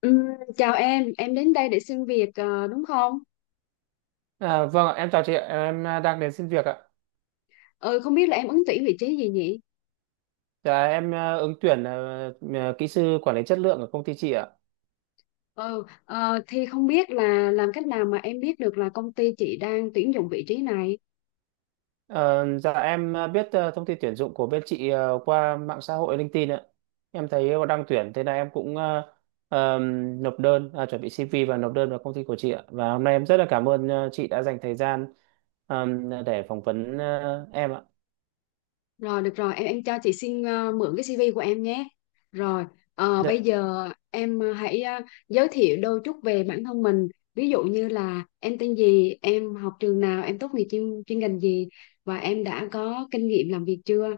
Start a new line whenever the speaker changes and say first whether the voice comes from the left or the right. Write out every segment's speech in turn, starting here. left: Ừm, Chào em đến đây để xin việc, đúng không?
right: À, vâng ạ, em chào chị ạ, em đang đến xin việc ạ.
left: Ừ, không biết là em ứng tuyển vị trí gì nhỉ?
right: Dạ em ứng tuyển kỹ sư quản lý chất lượng ở công ty chị ạ.
left: Ừ, thì không biết là làm cách nào mà em biết được là công ty chị đang tuyển dụng vị trí này.
right: Ờ, dạ em biết thông tin tuyển dụng của bên chị qua mạng xã hội LinkedIn ạ. Em thấy có đang tuyển thế là em cũng nộp đơn, chuẩn bị CV và nộp đơn vào công ty của chị ạ. Và hôm nay em rất là cảm ơn chị đã dành thời gian để phỏng vấn em ạ.
left: Rồi, được rồi, em cho chị xin mượn cái CV của em nhé. Rồi, bây
right: Dạ.
left: giờ em hãy giới thiệu đôi chút về bản thân mình. Ví dụ như là em tên gì, em học trường nào, em tốt nghiệp chuyên ngành gì và em đã có kinh nghiệm làm việc chưa?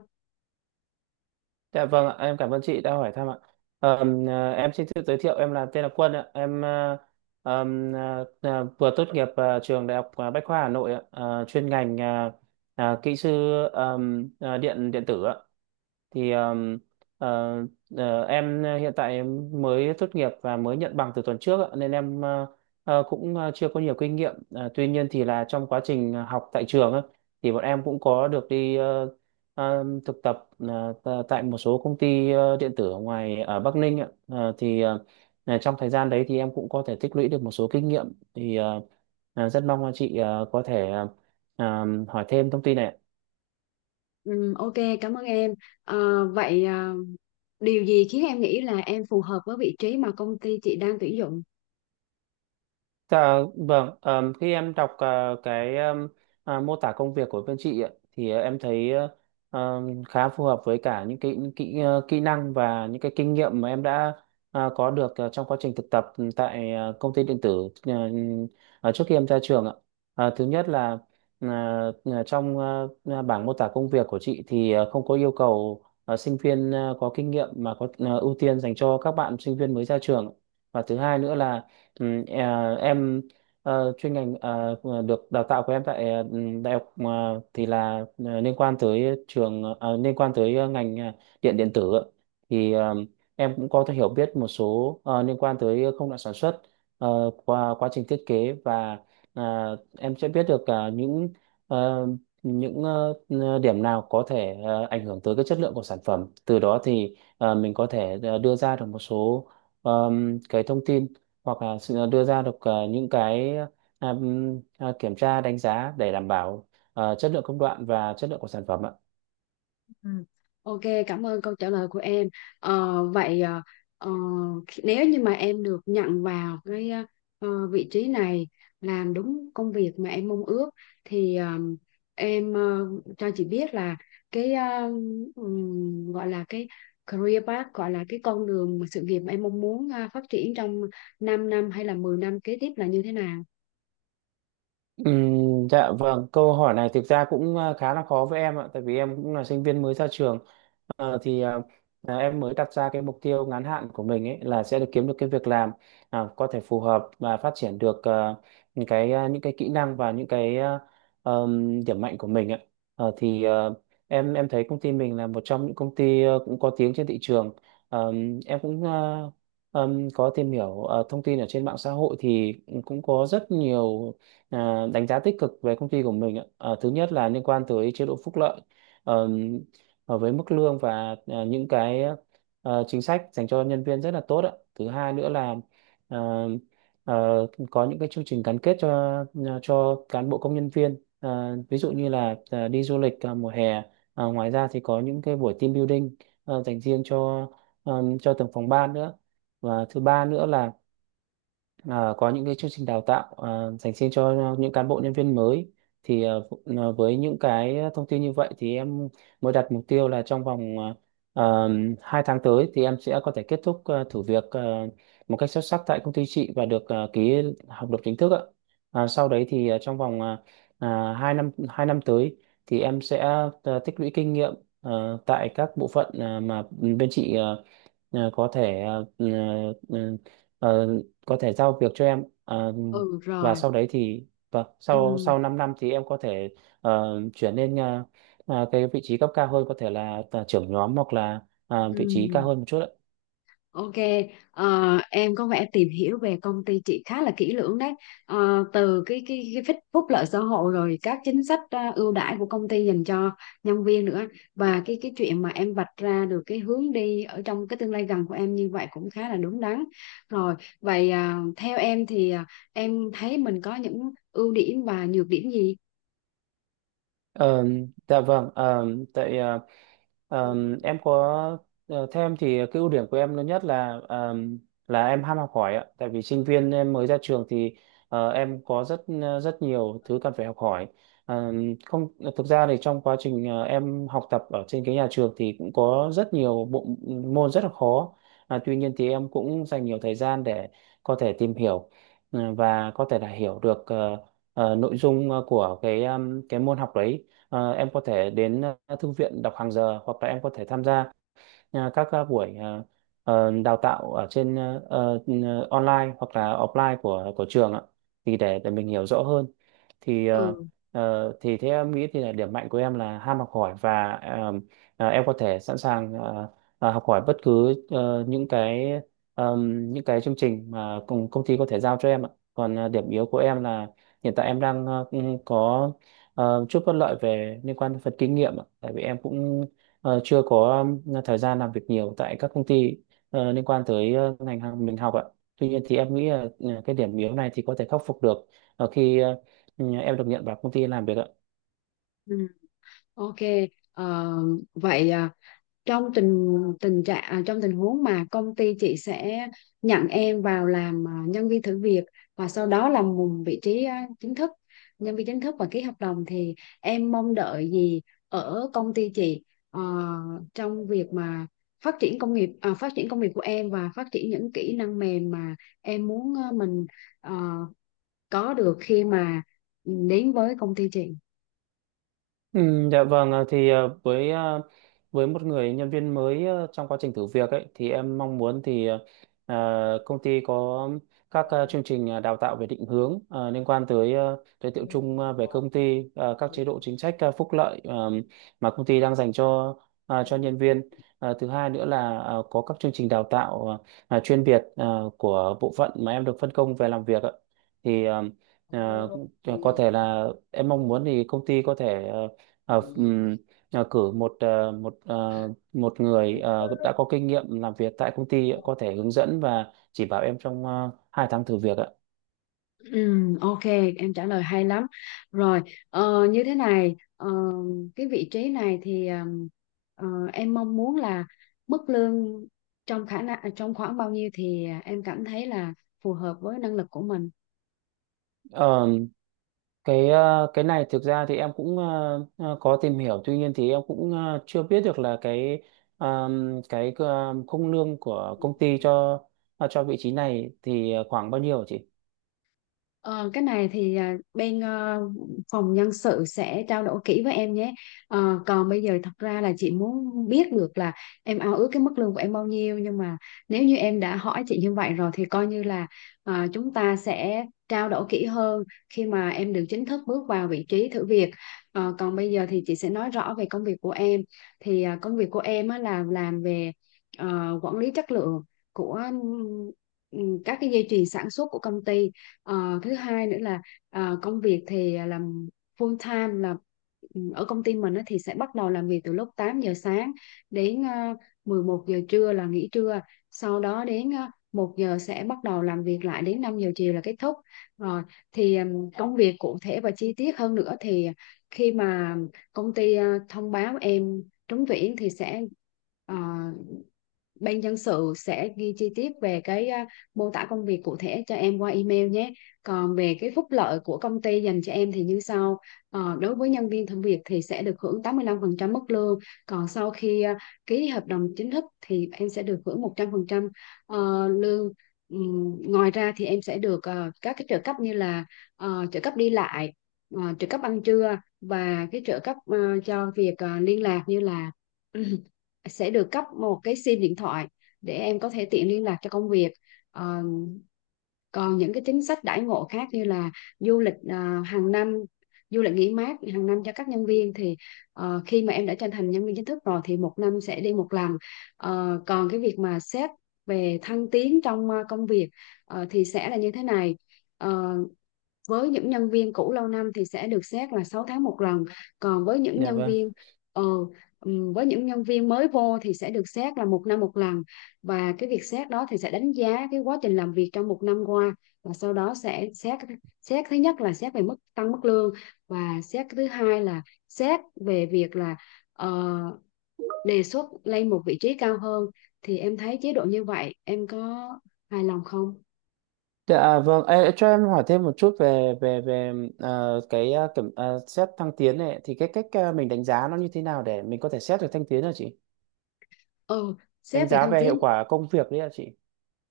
right: Dạ vâng ạ, em cảm ơn chị đã hỏi thăm ạ. Em xin tự giới thiệu, em là tên là Quân ạ. Em vừa tốt nghiệp trường Đại học Bách khoa Hà Nội ạ. Chuyên ngành kỹ sư điện điện tử ạ. Thì ờ, em hiện tại em mới tốt nghiệp và mới nhận bằng từ tuần trước ạ, nên em cũng chưa có nhiều kinh nghiệm. Ờ, Tuy nhiên thì là trong quá trình học tại trường á, thì bọn em cũng có được đi thực tập tại một số công ty điện tử ở ngoài ở Bắc Ninh ạ. Là trong thời gian đấy thì em cũng có thể tích lũy được một số kinh nghiệm, thì rất mong là chị có thể hỏi thêm thông tin này ạ.
left: Ok, cảm ơn em. Vậy điều gì khiến em nghĩ là em phù hợp với vị trí mà công ty chị đang tuyển dụng.
right: Dạ, vâng, khi em đọc cái mô tả công việc của bên chị ạ, thì em thấy khá phù hợp với cả những cái kỹ năng và những cái kinh nghiệm mà em đã có được trong quá trình thực tập tại công ty điện tử trước khi em ra trường ạ. Thứ nhất là ờ, trong bảng mô tả công việc của chị thì không có yêu cầu sinh viên có kinh nghiệm mà có ưu tiên dành cho các bạn sinh viên mới ra trường. Và thứ hai nữa là em chuyên ngành được đào tạo của em tại đại học thì là liên quan tới trường liên quan tới ngành điện điện tử ạ. Thì em cũng có thể hiểu biết một số liên quan tới công đoạn sản xuất, qua quá trình thiết kế và em sẽ biết được những ờ, điểm nào có thể ảnh hưởng tới cái chất lượng của sản phẩm, từ đó thì mình có thể đưa ra được một số ờ, cái thông tin hoặc là sự đưa ra được những cái kiểm tra đánh giá để đảm bảo chất lượng công đoạn và chất lượng của sản phẩm ạ.
left: Ừ. Ok, cảm ơn câu trả lời của em. Vậy ờ, nếu như mà em được nhận vào cái vị trí này làm đúng công việc mà em mong ước thì em cho chị biết là cái gọi là cái career path, gọi là cái con đường mà sự nghiệp mà em mong muốn phát triển trong 5 năm hay là 10 năm kế tiếp là như thế nào?
right: Dạ vâng, câu hỏi này thực ra cũng khá là khó với em ạ, tại vì em cũng là sinh viên mới ra trường. Ờ, thì ờ, em mới đặt ra cái mục tiêu ngắn hạn của mình ấy là sẽ được kiếm được cái việc làm có thể phù hợp và phát triển được những cái những cái kỹ năng và những cái điểm mạnh của mình ạ. Ờ, thì ờ, em thấy công ty mình là một trong những công ty cũng có tiếng trên thị trường. Em cũng có tìm hiểu thông tin ở trên mạng xã hội thì cũng có rất nhiều đánh giá tích cực về công ty của mình ạ. Ờ, Thứ nhất là liên quan tới chế độ phúc lợi, Ờ, với mức lương và những cái chính sách dành cho nhân viên rất là tốt ạ. Thứ hai nữa là ờ, có những cái chương trình gắn kết cho cán bộ công nhân viên. Ờ, Ví dụ như là đi du lịch mùa hè. Ngoài ra thì có những cái buổi team building dành riêng cho từng phòng ban nữa. Và thứ ba nữa là có những cái chương trình đào tạo dành riêng cho những cán bộ nhân viên mới. Thì với những cái thông tin như vậy thì em mới đặt mục tiêu là trong vòng à, 2 tháng tới thì em sẽ có thể kết thúc thử việc một cách xuất sắc tại công ty chị và được ký hợp đồng chính thức ạ. Sau đấy thì trong vòng hai năm tới thì em sẽ tích lũy kinh nghiệm à, tại các bộ phận mà bên chị ờ, có thể ờ, ừ, ừ, ờ, có thể giao việc cho em. Ờ,
left: Ừ
right: và
left: rồi.
right: sau đấy thì vâng sau
left: Ừ.
right: sau 5 năm thì em có thể chuyển lên cái vị trí cấp cao hơn, có thể là trưởng nhóm hoặc là vị trí cao
left: Ừm,
right: hơn một chút ạ.
left: ok. Ờ, em có vẻ tìm hiểu về công ty chị khá là kỹ lưỡng đấy. Từ cái phúc lợi xã hội rồi các chính sách ưu đãi của công ty dành cho nhân viên nữa và cái chuyện mà em vạch ra được cái hướng đi ở trong cái tương lai gần của em như vậy cũng khá là đúng đắn. Rồi, vậy theo em thì em thấy mình có những ưu điểm và nhược điểm gì?
right: Ờ, dạ vâng, tại ờ, em có theo em thì cái ưu điểm của em lớn nhất là em ham học hỏi ạ. Tại vì sinh viên em mới ra trường thì em có rất nhiều thứ cần phải học hỏi. Ờ, Không, thực ra thì trong quá trình em học tập ở trên cái nhà trường thì cũng có rất nhiều bộ môn rất là khó. À, tuy nhiên thì em cũng dành nhiều thời gian để có thể tìm hiểu và có thể là hiểu được nội dung của cái môn học đấy. Em có thể đến thư viện đọc hàng giờ hoặc là em có thể tham gia các buổi đào tạo ở trên online hoặc là offline của trường ạ, thì để mình hiểu rõ hơn. thì ờ,
left: Ừ.
right: ờ, thì thế em nghĩ thì là điểm mạnh của em là ham học hỏi, và em có thể sẵn sàng học hỏi bất cứ những cái chương trình mà công công ty có thể giao cho em ạ. Còn điểm yếu của em là hiện tại em đang cũng có chút bất lợi về liên quan đến phần kinh nghiệm ạ. Tại vì em cũng chưa có thời gian làm việc nhiều tại các công ty liên quan tới ngành hàng mình học ạ. Tuy nhiên thì em nghĩ là cái điểm yếu này thì có thể khắc phục được ở khi em được nhận vào công ty làm việc ạ.
left: Ừ, ok. Ờ, Vậy trong tình tình trạng à, trong tình huống mà công ty chị sẽ nhận em vào làm nhân viên thử việc và sau đó là một vị trí chính thức, nhân viên chính thức và ký hợp đồng thì em mong đợi gì ở công ty chị ờ, trong việc mà phát triển công việc của em và phát triển những kỹ năng mềm mà em muốn mình ờ, có được khi mà đến với công ty chị.
right: Ừ, dạ vâng, với một người nhân viên mới trong quá trình thử việc ấy thì em mong muốn thì công ty có các chương trình đào tạo về định hướng, liên quan tới giới thiệu chung về công ty, các chế độ chính sách phúc lợi mà công ty đang dành cho nhân viên. Thứ hai nữa là có các chương trình đào tạo chuyên biệt của bộ phận mà em được phân công về làm việc ạ. Thì à, có thể là em mong muốn thì công ty có thể ờ, ừm, cử một người đã có kinh nghiệm làm việc tại công ty có thể hướng dẫn và chỉ bảo em trong 2 tháng thử việc ạ.
left: Ok, em trả lời hay lắm. Rồi, như thế này, cái vị trí này thì ờ, em mong muốn là mức lương trong khả năng, trong khoảng bao nhiêu thì em cảm thấy là phù hợp với năng lực của mình.
right: Ờ, cái này thực ra thì em cũng có tìm hiểu, tuy nhiên thì em cũng chưa biết được là ờ, cái khung lương của công ty cho vị trí này thì khoảng bao nhiêu hả chị?
left: Ờ, cái này thì bên phòng nhân sự sẽ trao đổi kỹ với em nhé. Còn bây giờ thật ra là chị muốn biết được là em ao ước cái mức lương của em bao nhiêu, nhưng mà nếu như em đã hỏi chị như vậy rồi thì coi như là chúng ta sẽ trao đổi kỹ hơn khi mà em được chính thức bước vào vị trí thử việc. Còn bây giờ thì chị sẽ nói rõ về công việc của em. Thì công việc của em á, là làm về quản lý chất lượng của ừ, các cái dây chuyền sản xuất của công ty. Thứ hai nữa là công việc thì làm full time, là ở công ty mình á thì sẽ bắt đầu làm việc từ lúc 8 giờ sáng đến 11 giờ trưa là nghỉ trưa, sau đó đến 1 giờ sẽ bắt đầu làm việc lại đến 5 giờ chiều là kết thúc rồi. Thì công việc cụ thể và chi tiết hơn nữa thì khi mà công ty thông báo em trúng tuyển thì sẽ ờ, bên nhân sự sẽ ghi chi tiết về cái mô tả công việc cụ thể cho em qua email nhé. Còn về cái phúc lợi của công ty dành cho em thì như sau. Đối với nhân viên thử việc thì sẽ được hưởng 85% mức lương. Còn sau khi ký hợp đồng chính thức thì em sẽ được hưởng 100% lương. Ngoài ra thì em sẽ được các cái trợ cấp như là trợ cấp đi lại, trợ cấp ăn trưa và cái trợ cấp cho việc liên lạc, như là sẽ được cấp một cái sim điện thoại để em có thể tiện liên lạc cho công việc. Ờ, Còn những cái chính sách đãi ngộ khác như là du lịch à, hàng năm du lịch nghỉ mát hàng năm cho các nhân viên thì khi mà em đã trở thành nhân viên chính thức rồi thì một năm sẽ đi một lần. Còn cái việc mà xét về thăng tiến trong công việc thì sẽ là như thế này. Ờ, với những nhân viên cũ lâu năm thì sẽ được xét là 6 tháng một lần, còn
right: Dạ vâng.
left: ờ, với những nhân viên mới vô thì sẽ được xét là một năm một lần. Và cái việc xét đó thì sẽ đánh giá cái quá trình làm việc trong một năm qua và sau đó sẽ xét xét thứ nhất là xét về mức tăng mức lương và xét thứ hai là xét về việc là ờ, đề xuất lên một vị trí cao hơn. Thì em thấy chế độ như vậy em có hài lòng không?
right: Dạ, vâng, Ê, cho em hỏi thêm một chút về về về cái xét thăng tiến này thì cái cách mình đánh giá nó như thế nào để mình có thể xét được thăng tiến hả chị?
left: Ừ,
right: Đánh
left: xét về
right: giá
left: thăng
right: về hiệu
left: tiến.
right: quả công việc đấy hả chị?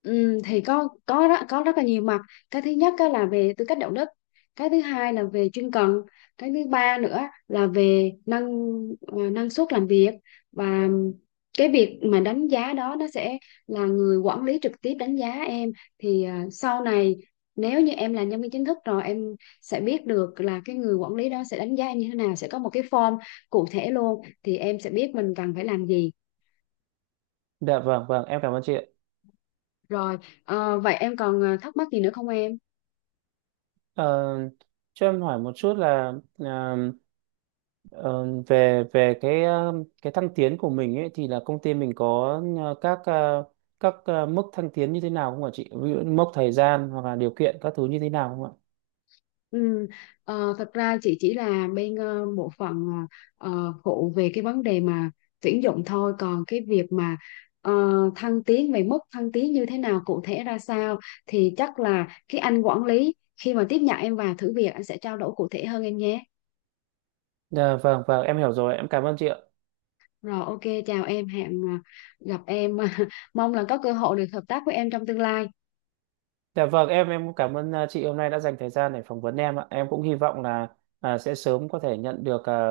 left: Ừ, thì có rất là nhiều mặt. Cái thứ nhất á là về tư cách đạo đức, cái thứ hai là về chuyên cần, cái thứ ba nữa là về năng suất làm việc. Và cái việc mà đánh giá đó nó sẽ là người quản lý trực tiếp đánh giá em. Thì sau này nếu như em là nhân viên chính thức rồi, em sẽ biết được là cái người quản lý đó sẽ đánh giá em như thế nào, sẽ có một cái form cụ thể luôn thì em sẽ biết mình cần phải làm gì.
right: Dạ vâng, vâng, em cảm ơn chị ạ.
left: Rồi, vậy em còn thắc mắc gì nữa không em?
right: Ờ, cho em hỏi một chút là ờ, ờ, về về cái thăng tiến của mình ấy thì là công ty mình có các mức thăng tiến như thế nào không ạ chị? Ví dụ như mốc thời gian hoặc là điều kiện các thứ như thế nào không ạ?
left: Ừ, thật ra chị chỉ là bên bộ phận phụ về cái vấn đề mà tuyển dụng thôi, còn cái việc mà ờ, thăng tiến về mức thăng tiến như thế nào, cụ thể ra sao thì chắc là cái anh quản lý khi mà tiếp nhận em vào thử việc anh sẽ trao đổi cụ thể hơn em nhé.
right: Dạ vâng, vâng, em hiểu rồi, em cảm ơn chị ạ.
left: Rồi, ok, chào em, hẹn gặp em mong là có cơ hội được hợp tác với em trong tương lai.
right: Dạ vâng, em cũng cảm ơn chị hôm nay đã dành thời gian để phỏng vấn em ạ. Em cũng hy vọng là sẽ sớm có thể nhận được à,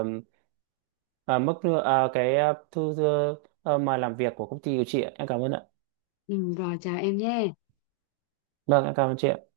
right: à, mức lương- à, cái thư mời làm việc của công ty của chị ạ. Em cảm ơn ạ.
left: Ừ, rồi chào em nhé.
right: Vâng, em cảm ơn chị ạ.